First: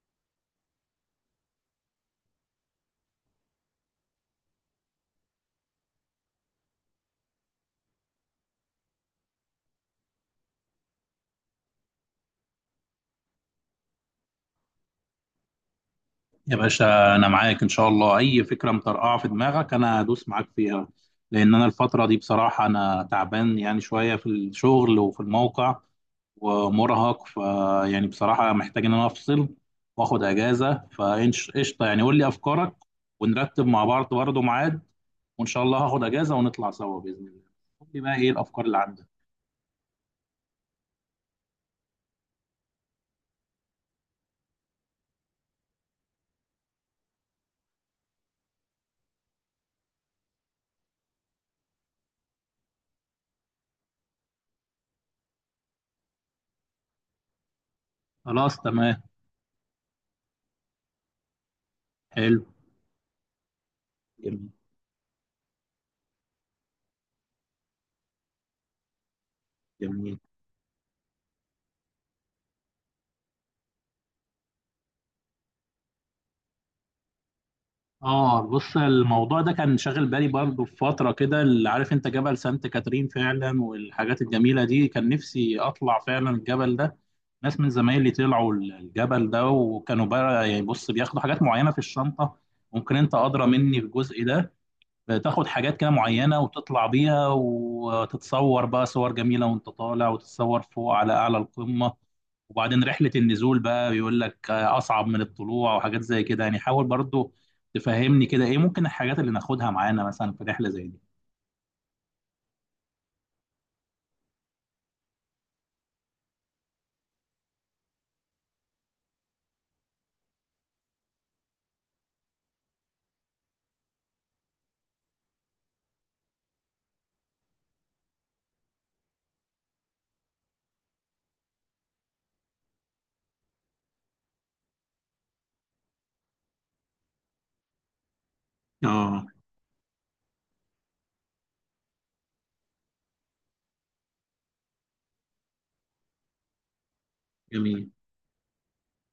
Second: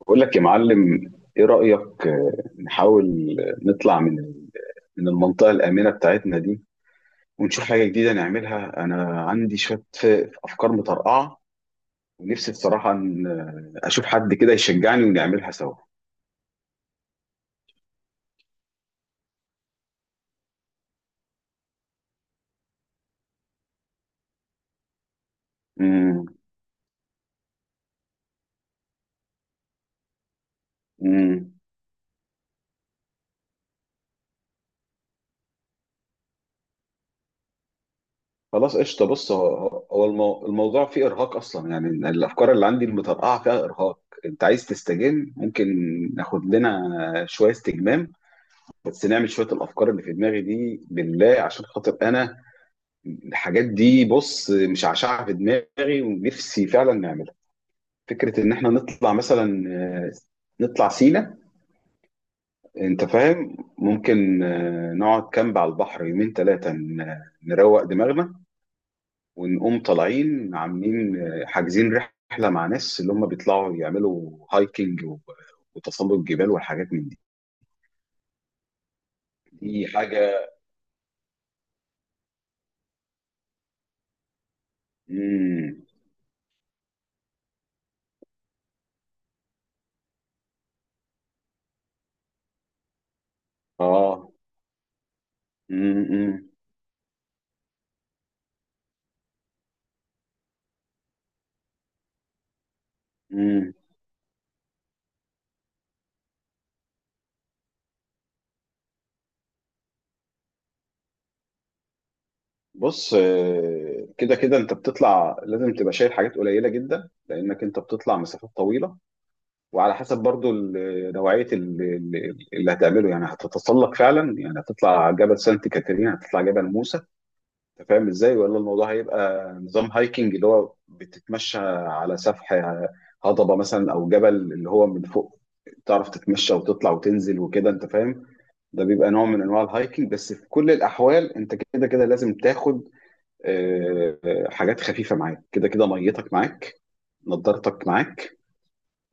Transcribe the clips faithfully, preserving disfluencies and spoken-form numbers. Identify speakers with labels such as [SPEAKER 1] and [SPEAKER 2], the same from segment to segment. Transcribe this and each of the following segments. [SPEAKER 1] بقول لك يا معلم ايه رأيك آه، نحاول نطلع من ال- من المنطقة الآمنة بتاعتنا دي، ونشوف حاجة جديدة نعملها. انا عندي شوية ف- افكار مطرقعة، ونفسي بصراحة ان آه، اشوف حد كده يشجعني ونعملها سوا.
[SPEAKER 2] يا باشا، انا معاك ان شاء الله. اي فكره مطرقعه في دماغك انا هدوس معاك فيها. لان انا الفتره دي بصراحه انا تعبان يعني شويه في الشغل وفي الموقع
[SPEAKER 1] امم
[SPEAKER 2] ومرهق، ف يعني بصراحه محتاج ان انا افصل واخد اجازه.
[SPEAKER 1] امم
[SPEAKER 2] فقشطه يعني قول لي افكارك، ونرتب مع بعض برضه ميعاد، وان شاء الله هاخد اجازه ونطلع سوا باذن الله. قول لي بقى ايه الافكار
[SPEAKER 1] خلاص
[SPEAKER 2] اللي
[SPEAKER 1] قشطة.
[SPEAKER 2] عندك.
[SPEAKER 1] بص، هو هو- هو المو- الموضوع فيه ارهاق اصلا، يعني الافكار اللي عندي المطرقعة فيها ارهاق. انت عايز تستجم، ممكن ناخد لنا شوية استجمام، بس نعمل شوية الافكار اللي في دماغي دي بالله عشان خاطر انا. الحاجات دي بص مشعشعة في دماغي ونفسي فعلا نعملها. فكرة إن
[SPEAKER 2] خلاص
[SPEAKER 1] إحنا
[SPEAKER 2] تمام.
[SPEAKER 1] نطلع مثلا، آه، نطلع سينا،
[SPEAKER 2] حلو.
[SPEAKER 1] أنت فاهم، ممكن
[SPEAKER 2] جميل.
[SPEAKER 1] آه، نقعد كامب على البحر يومين ثلاثة، نروق دماغنا، ونقوم
[SPEAKER 2] جميل.
[SPEAKER 1] طالعين عاملين، آه، حاجزين رحلة مع ناس اللي هم بيطلعوا يعملوا هايكنج و- وتسلق جبال والحاجات من دي.
[SPEAKER 2] اه بص، الموضوع ده كان
[SPEAKER 1] دي
[SPEAKER 2] شاغل بالي
[SPEAKER 1] حاجة.
[SPEAKER 2] برضه في فترة كده. اللي عارف انت جبل سانت كاترين فعلا والحاجات الجميلة دي، كان نفسي
[SPEAKER 1] مم.
[SPEAKER 2] اطلع فعلا الجبل ده. ناس من زمايلي طلعوا الجبل ده وكانوا بقى يعني بص بياخدوا حاجات معينة في الشنطة. ممكن انت ادرى مني في الجزء
[SPEAKER 1] آه.
[SPEAKER 2] ده، تاخد حاجات كده معينة
[SPEAKER 1] مم.
[SPEAKER 2] وتطلع بيها وتتصور بقى صور جميلة وانت طالع، وتتصور فوق على أعلى القمة. وبعدين رحلة النزول
[SPEAKER 1] مم.
[SPEAKER 2] بقى بيقول لك أصعب من الطلوع وحاجات زي كده يعني. حاول برضو تفهمني كده إيه ممكن الحاجات اللي ناخدها معانا مثلا في رحلة زي دي.
[SPEAKER 1] بص، آه، كده كده انت بتطلع لازم تبقى شايل حاجات قليله جدا، لانك انت بتطلع مسافات طويله. وعلى حسب برضو ال- نوعيه ال- ال- اللي هتعمله. يعني هتتسلق فعلا، يعني هتطلع جبل سانت كاترين، هتطلع جبل موسى، انت فاهم ازاي؟ ولا الموضوع هيبقى نظام هايكنج، اللي هو بتتمشى على سفح هضبه مثلا او جبل، اللي هو من فوق تعرف تتمشى وتطلع وتنزل وكده، انت فاهم. ده بيبقى نوع
[SPEAKER 2] اه.
[SPEAKER 1] من انواع الهايكنج. بس في كل الاحوال انت كده كده لازم تاخد آه، آه، حاجات خفيفة معاك. كده كده ميتك معاك، نضارتك
[SPEAKER 2] جميل.
[SPEAKER 1] معاك.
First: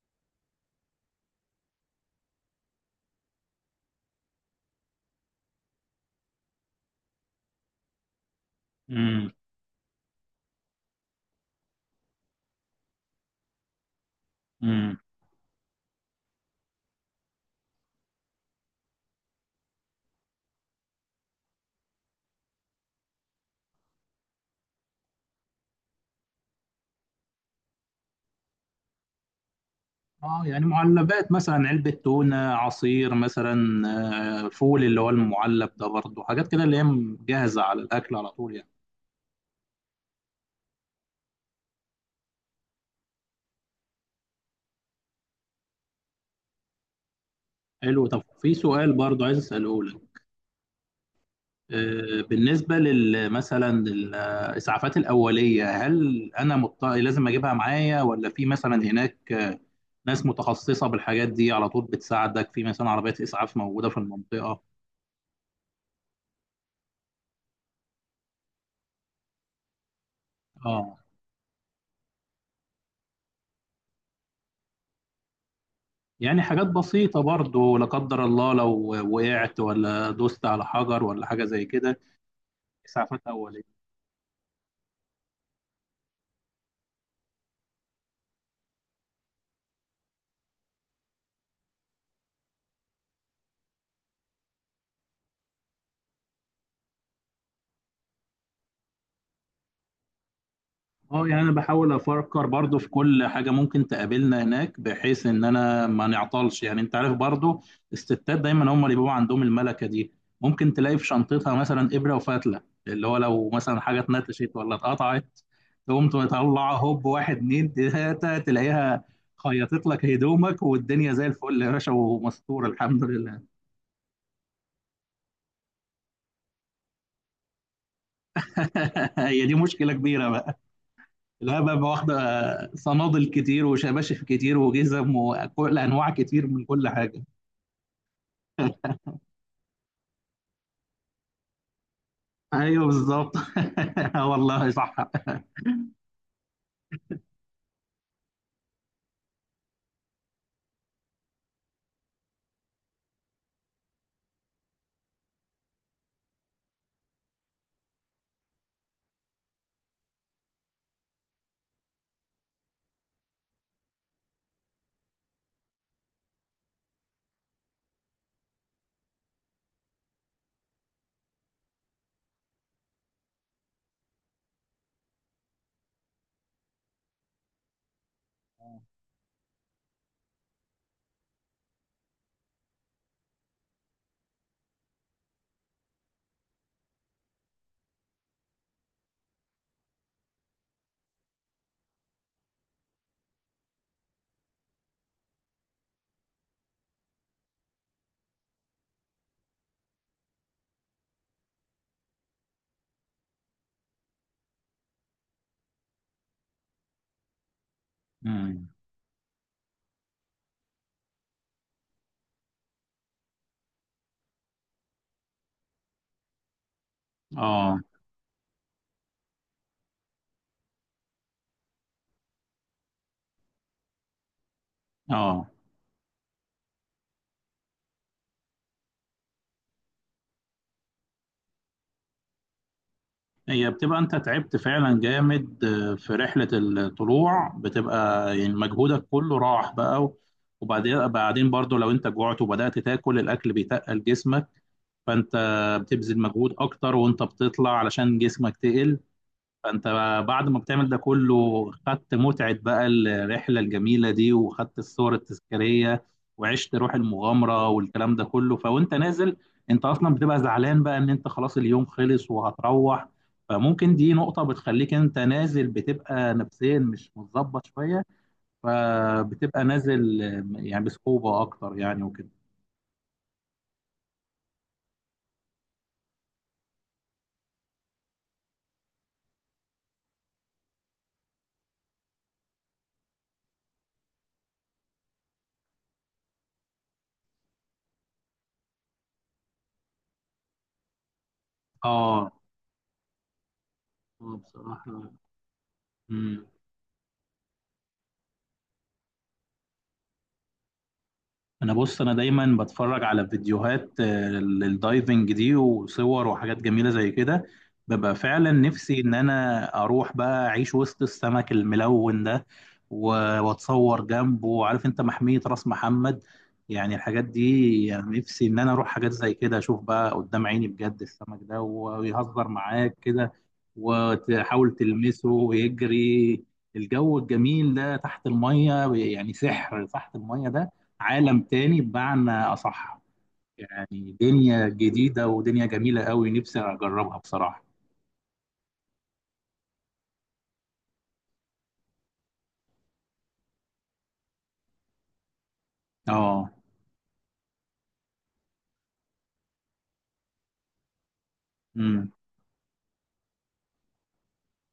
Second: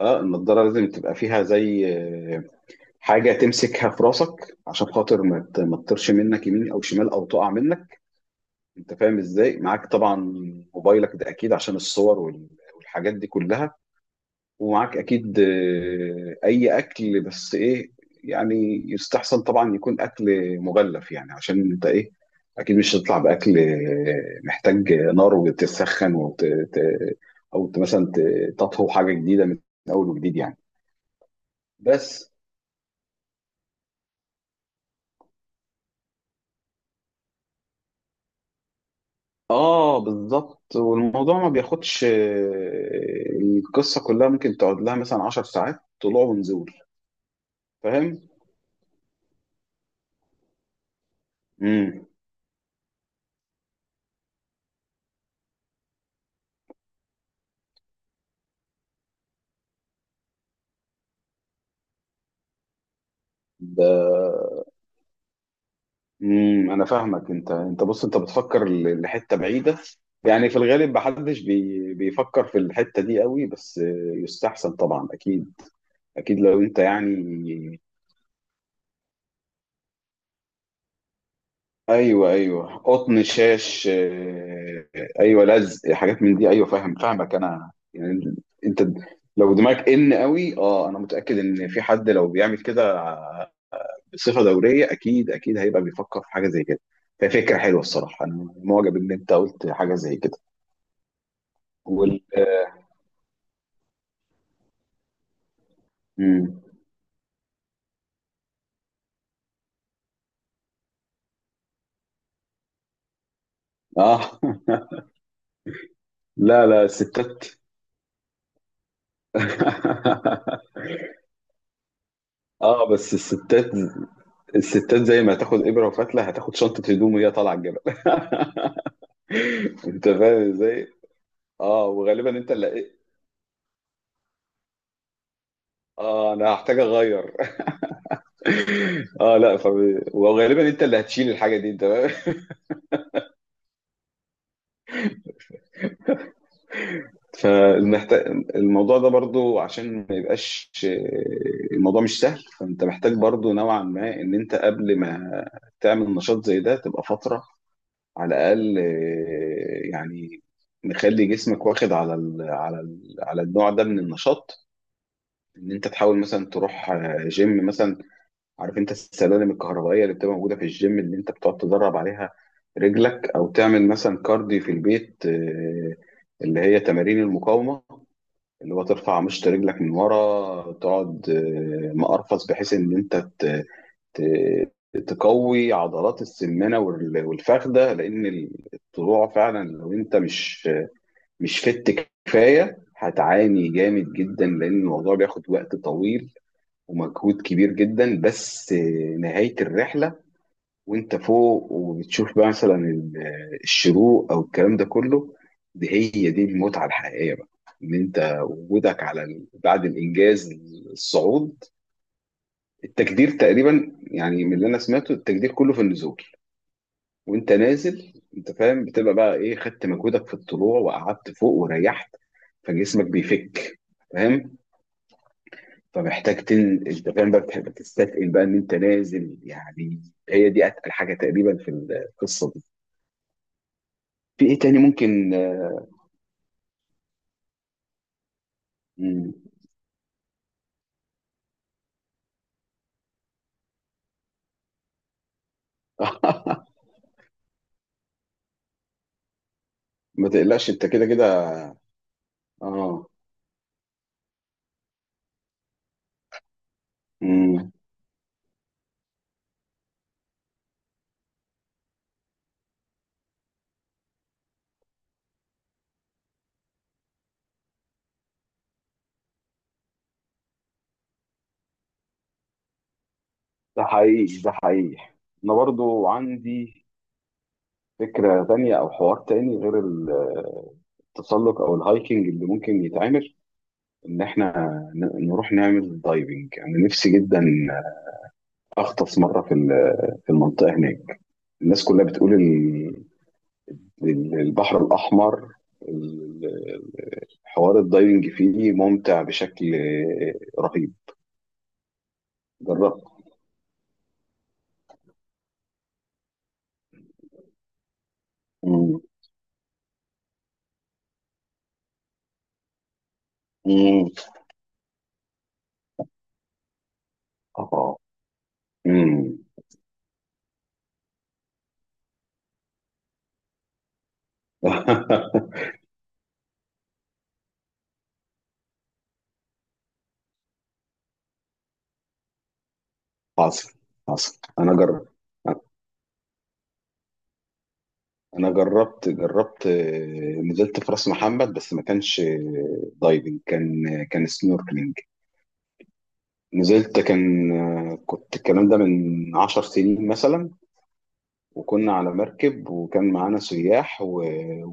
[SPEAKER 1] اه، النضارة لازم تبقى فيها زي آه، حاجة تمسكها في راسك عشان خاطر ما ت- ما تطيرش منك يمين او شمال او تقع منك، انت فاهم
[SPEAKER 2] امم.
[SPEAKER 1] ازاي؟ معاك طبعا موبايلك ده اكيد عشان الصور وال- والحاجات دي كلها. ومعاك
[SPEAKER 2] امم.
[SPEAKER 1] اكيد آه، اي اكل، بس ايه يعني، يستحسن طبعا يكون اكل مغلف، يعني عشان انت ايه، اكيد مش هتطلع باكل آه، محتاج نار وتسخن وت... ت- او ت- مثلا ت- تطهو حاجه جديده من اول وجديد
[SPEAKER 2] اه
[SPEAKER 1] يعني.
[SPEAKER 2] يعني معلبات، مثلا علبة
[SPEAKER 1] بس
[SPEAKER 2] تونة، عصير مثلا، آه، فول اللي هو المعلب ده برضو، حاجات كده اللي هي جاهزة على الأكل على طول يعني.
[SPEAKER 1] اه بالظبط. والموضوع ما بياخدش آه، القصه كلها ممكن تقعد لها مثلا عشر ساعات طلوع ونزول،
[SPEAKER 2] حلو. طب
[SPEAKER 1] فاهم.
[SPEAKER 2] في سؤال برضو عايز أسأله لك.
[SPEAKER 1] امم
[SPEAKER 2] آه، بالنسبة لل مثلا الإسعافات الأولية، هل أنا مضط... لازم أجيبها معايا، ولا في مثلا هناك آه، ناس متخصصة بالحاجات دي على طول بتساعدك، في مثلا عربيات إسعاف موجودة في المنطقة؟
[SPEAKER 1] امم انا فاهمك. انت انت بص، انت بتفكر ل- لحته بعيده، يعني في الغالب
[SPEAKER 2] آه.
[SPEAKER 1] محدش بي بيفكر في الحته دي قوي. بس يستحسن طبعا اكيد، اكيد
[SPEAKER 2] يعني
[SPEAKER 1] لو
[SPEAKER 2] حاجات
[SPEAKER 1] انت
[SPEAKER 2] بسيطة برضو،
[SPEAKER 1] يعني.
[SPEAKER 2] لا قدر الله لو وقعت ولا دوست على حجر ولا حاجة زي كده.
[SPEAKER 1] ايوه ايوه،
[SPEAKER 2] إسعافات
[SPEAKER 1] قطن،
[SPEAKER 2] أولية.
[SPEAKER 1] شاش، آه، ايوه، لزق، حاجات من دي، ايوه، فاهم، فاهمك انا يعني. انت لو دماغك ان قوي، اه انا متاكد ان في حد لو بيعمل كده بصفه دوريه اكيد اكيد هيبقى بيفكر في حاجه زي كده. ففكره حلوه الصراحه، انا معجب ان انت قلت حاجه زي كده.
[SPEAKER 2] اه يعني انا بحاول
[SPEAKER 1] وال
[SPEAKER 2] افكر برضو في كل حاجه ممكن تقابلنا هناك، بحيث ان انا ما
[SPEAKER 1] مم.
[SPEAKER 2] نعطلش، يعني انت عارف برضو. الستات دايما هم اللي بيبقوا عندهم الملكه دي. ممكن تلاقي في شنطتها مثلا ابره وفتله، اللي هو لو مثلا حاجه
[SPEAKER 1] اه.
[SPEAKER 2] اتنتشت ولا اتقطعت تقوم
[SPEAKER 1] لا
[SPEAKER 2] تطلع
[SPEAKER 1] لا
[SPEAKER 2] هوب، واحد
[SPEAKER 1] الستات.
[SPEAKER 2] اتنين تلاته تلاقيها خيطت لك هدومك والدنيا زي الفل يا باشا، ومستور
[SPEAKER 1] اه
[SPEAKER 2] الحمد
[SPEAKER 1] بس
[SPEAKER 2] لله.
[SPEAKER 1] الستات، الستات زي ما هتاخد ابره وفتله هتاخد شنطه هدوم وهي طالعه الجبل.
[SPEAKER 2] هي دي مشكله
[SPEAKER 1] انت
[SPEAKER 2] كبيره
[SPEAKER 1] فاهم
[SPEAKER 2] بقى.
[SPEAKER 1] ازاي؟
[SPEAKER 2] لا بقى،
[SPEAKER 1] اه
[SPEAKER 2] واخدة
[SPEAKER 1] وغالبا انت اللي إيه؟
[SPEAKER 2] صنادل كتير وشباشف كتير وجزم وكل أنواع
[SPEAKER 1] اه
[SPEAKER 2] كتير
[SPEAKER 1] انا
[SPEAKER 2] من
[SPEAKER 1] هحتاج
[SPEAKER 2] كل حاجة.
[SPEAKER 1] اغير. اه لا ف... وغالبا انت اللي هتشيل الحاجه دي، انت فاهم؟
[SPEAKER 2] أيوه بالظبط. آه والله صح.
[SPEAKER 1] فالمحتاج الموضوع ده برضو عشان ما يبقاش. الموضوع مش سهل، فانت محتاج برضو نوعا ما ان انت قبل ما تعمل نشاط زي ده تبقى فتره على الاقل آه، يعني نخلي جسمك واخد على ال على ال على النوع ده من النشاط. ان انت تحاول مثلا تروح آه، جيم مثلا، عارف انت السلالم الكهربائيه اللي بتبقى موجوده في الجيم اللي انت بتقعد تدرب عليها رجلك، او تعمل مثلا كارديو في البيت، آه، اللي هي تمارين المقاومه، اللي هو ترفع مشط رجلك من ورا، تقعد آه، مقرفص بحيث ان انت ت- تقوي عضلات السمانه وال- والفخده. لان الطلوع فعلا لو انت مش مش فت كفايه هتعاني جامد جدا، لان الموضوع بياخد وقت طويل ومجهود كبير جدا. بس نهايه الرحله، وانت فوق وبتشوف بقى مثلا ال- الشروق او الكلام ده كله، دي هي دي المتعه الحقيقيه بقى، ان انت
[SPEAKER 2] مم.
[SPEAKER 1] وجودك على ال- بعد الانجاز، الصعود. التجدير تقريبا يعني من اللي انا سمعته التجدير كله في النزول. وانت
[SPEAKER 2] اه.
[SPEAKER 1] نازل انت فاهم بتبقى بقى ايه، خدت مجهودك في الطلوع وقعدت فوق وريحت، فجسمك بيفك، فاهم.
[SPEAKER 2] اه.
[SPEAKER 1] فمحتاج تن، انت فاهم بقى، بتحب تستثقل بقى ان انت نازل يعني، هي دي اتقل حاجه تقريبا في القصه دي.
[SPEAKER 2] هي بتبقى انت
[SPEAKER 1] في
[SPEAKER 2] تعبت
[SPEAKER 1] ايه تاني
[SPEAKER 2] فعلا
[SPEAKER 1] ممكن
[SPEAKER 2] جامد
[SPEAKER 1] آه،
[SPEAKER 2] آه، في رحلة الطلوع، بتبقى يعني مجهودك
[SPEAKER 1] مم.
[SPEAKER 2] كله راح بقى. و- وبعدين بعدين برضو لو انت جوعت وبدأت تاكل، الاكل بيتقل جسمك، فانت بتبذل مجهود اكتر وانت بتطلع علشان جسمك تقل. فانت
[SPEAKER 1] ما
[SPEAKER 2] بعد ما
[SPEAKER 1] تقلقش انت
[SPEAKER 2] بتعمل ده
[SPEAKER 1] كده كده.
[SPEAKER 2] كله، خدت متعة بقى
[SPEAKER 1] اه.
[SPEAKER 2] الرحلة الجميلة دي، وخدت الصور التذكارية وعشت روح المغامرة
[SPEAKER 1] مم.
[SPEAKER 2] والكلام ده كله. فوانت نازل انت اصلا بتبقى زعلان بقى ان انت خلاص اليوم خلص وهتروح، فممكن دي نقطة بتخليك انت نازل بتبقى نفسيا مش متظبط شوية، فبتبقى نازل يعني بصعوبة اكتر يعني وكده.
[SPEAKER 1] ده حقيقي ده حقيقي. انا برضو عندي فكره تانية او حوار تاني غير التسلق او الهايكنج اللي ممكن يتعمل، ان احنا ن- نروح نعمل دايفنج. انا نفسي جدا اغطس مره في ال- في المنطقه هناك. الناس كلها
[SPEAKER 2] اه.
[SPEAKER 1] بتقول ال-
[SPEAKER 2] آه،
[SPEAKER 1] ال- البحر
[SPEAKER 2] بصراحة
[SPEAKER 1] الاحمر، ال- ال- حوار الدايفنج فيه ممتع بشكل رهيب.
[SPEAKER 2] انا بص، انا دايما
[SPEAKER 1] جربت.
[SPEAKER 2] بتفرج على فيديوهات آه، للدايفنج دي وصور وحاجات جميله زي كده. ببقى فعلا نفسي
[SPEAKER 1] مم.
[SPEAKER 2] ان انا اروح بقى اعيش وسط السمك الملون ده، و- واتصور
[SPEAKER 1] مم.
[SPEAKER 2] جنبه. عارف انت محميه راس محمد، يعني الحاجات دي،
[SPEAKER 1] اه.
[SPEAKER 2] يعني نفسي ان انا اروح حاجات زي
[SPEAKER 1] مم.
[SPEAKER 2] كده اشوف بقى قدام عيني بجد السمك ده، ويهزر معاك كده وتحاول تلمسه ويجري. الجو الجميل ده تحت الميه، يعني سحر تحت الميه ده. عالم تاني بمعنى أصح.
[SPEAKER 1] حصل.
[SPEAKER 2] يعني
[SPEAKER 1] حصل
[SPEAKER 2] دنيا
[SPEAKER 1] انا جربت.
[SPEAKER 2] جديدة ودنيا جميلة قوي نفسي أجربها بصراحة.
[SPEAKER 1] انا جربت جربت آه، نزلت في راس محمد بس ما كانش آه، دايفنج، كان كان سنوركلينج.
[SPEAKER 2] اه.
[SPEAKER 1] نزلت، كان آه، كنت، الكلام ده من عشر سنين مثلا، وكنا على
[SPEAKER 2] امم.
[SPEAKER 1] مركب وكان معانا سياح و-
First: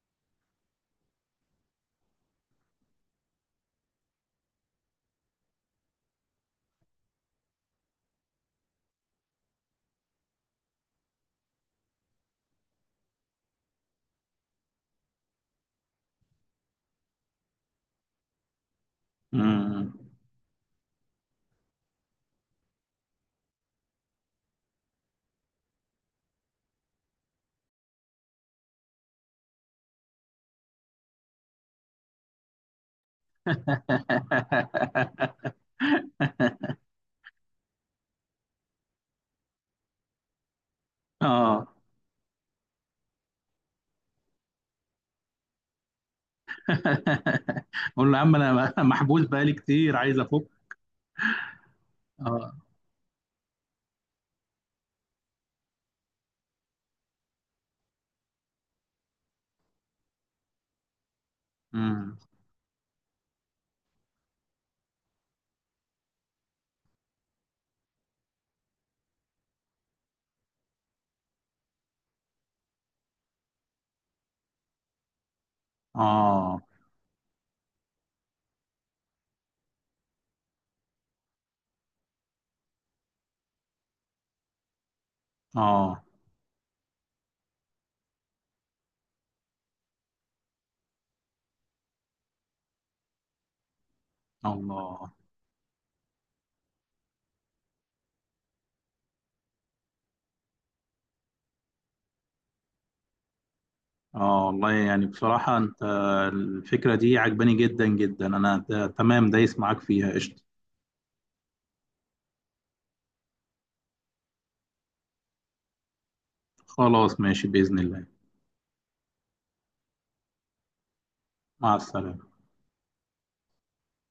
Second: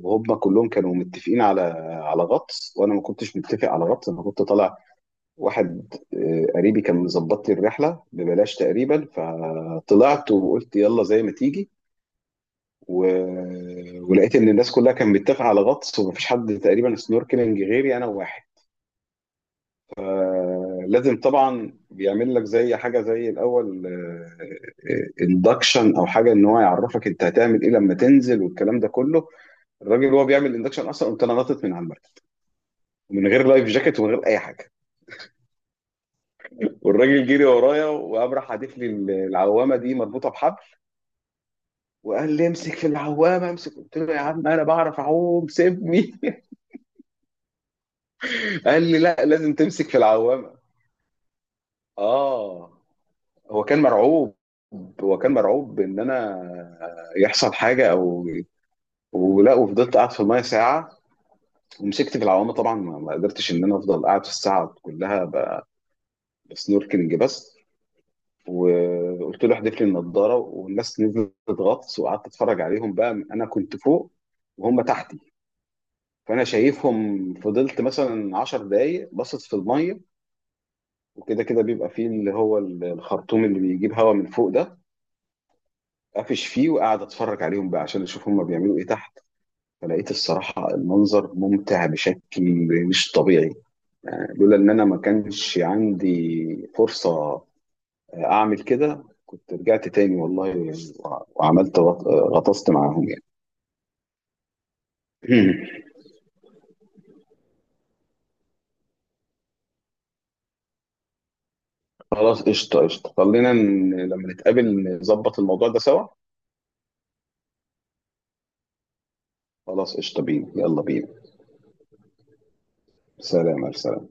[SPEAKER 1] وهم كلهم كانوا متفقين على على غطس، وانا ما كنتش متفق على غطس. انا كنت طالع، واحد آه، قريبي كان مظبط لي الرحله ببلاش تقريبا، فطلعت وقلت يلا زي ما تيجي. و... ولقيت ان الناس كلها كانت متفقه على غطس، ومفيش حد تقريبا سنوركلينج غيري انا. واحد
[SPEAKER 2] امم.
[SPEAKER 1] لازم طبعا بيعمل لك زي حاجه زي الاول، اندكشن او حاجه، ان هو يعرفك انت هتعمل ايه لما تنزل والكلام ده كله. الراجل وهو بيعمل اندكشن اصلا قمت انا نطت من على المركب، ومن غير لايف جاكيت ومن غير اي حاجه. والراجل جري ورايا وقام راح حادف لي العوامه دي مربوطه بحبل،
[SPEAKER 2] اه
[SPEAKER 1] وقال لي امسك في العوامه امسك. قلت له يا عم انا بعرف اعوم سيبني.
[SPEAKER 2] قول له يا عم أنا
[SPEAKER 1] قال لي لا،
[SPEAKER 2] محبوس بقالي
[SPEAKER 1] لازم تمسك
[SPEAKER 2] كتير
[SPEAKER 1] في
[SPEAKER 2] عايز أفك.
[SPEAKER 1] العوامه.
[SPEAKER 2] اه.
[SPEAKER 1] اه، هو كان مرعوب، هو كان مرعوب ان انا يحصل حاجه او ولا. وفضلت قاعد في المايه ساعه
[SPEAKER 2] امم.
[SPEAKER 1] ومسكت في العوامه طبعا. ما ما قدرتش ان انا افضل قاعد في الساعه كلها ب- بسنوركلينج بس. وقلت له احذف لي النضاره، والناس نزلت غطس وقعدت اتفرج عليهم بقى. انا كنت فوق وهم تحتي، فانا
[SPEAKER 2] اه.
[SPEAKER 1] شايفهم، فضلت مثلا عشر دقايق بصت في الميه. وكده كده بيبقى فيه اللي هو الخرطوم اللي بيجيب هواء من فوق ده،
[SPEAKER 2] اه.
[SPEAKER 1] قافش فيه وقاعد اتفرج عليهم بقى عشان اشوف هم بيعملوا ايه تحت. فلقيت الصراحه المنظر ممتع بشكل مش طبيعي. لولا ان انا ما
[SPEAKER 2] الله.
[SPEAKER 1] كانش عندي فرصة اعمل كده كنت رجعت تاني والله. وع- وعملت غط- غطست معاهم يعني.
[SPEAKER 2] اه والله، يعني بصراحة أنت الفكرة دي عجباني جدا جدا. أنا ت- تمام دايس معاك فيها قشطة.
[SPEAKER 1] خلاص قشطة قشطة. خلينا ن- لما نتقابل نظبط الموضوع ده سوا.
[SPEAKER 2] خلاص ماشي بإذن الله.
[SPEAKER 1] خلاص قشطة بينا. يلا بينا.
[SPEAKER 2] مع السلامة.
[SPEAKER 1] سلام سلام.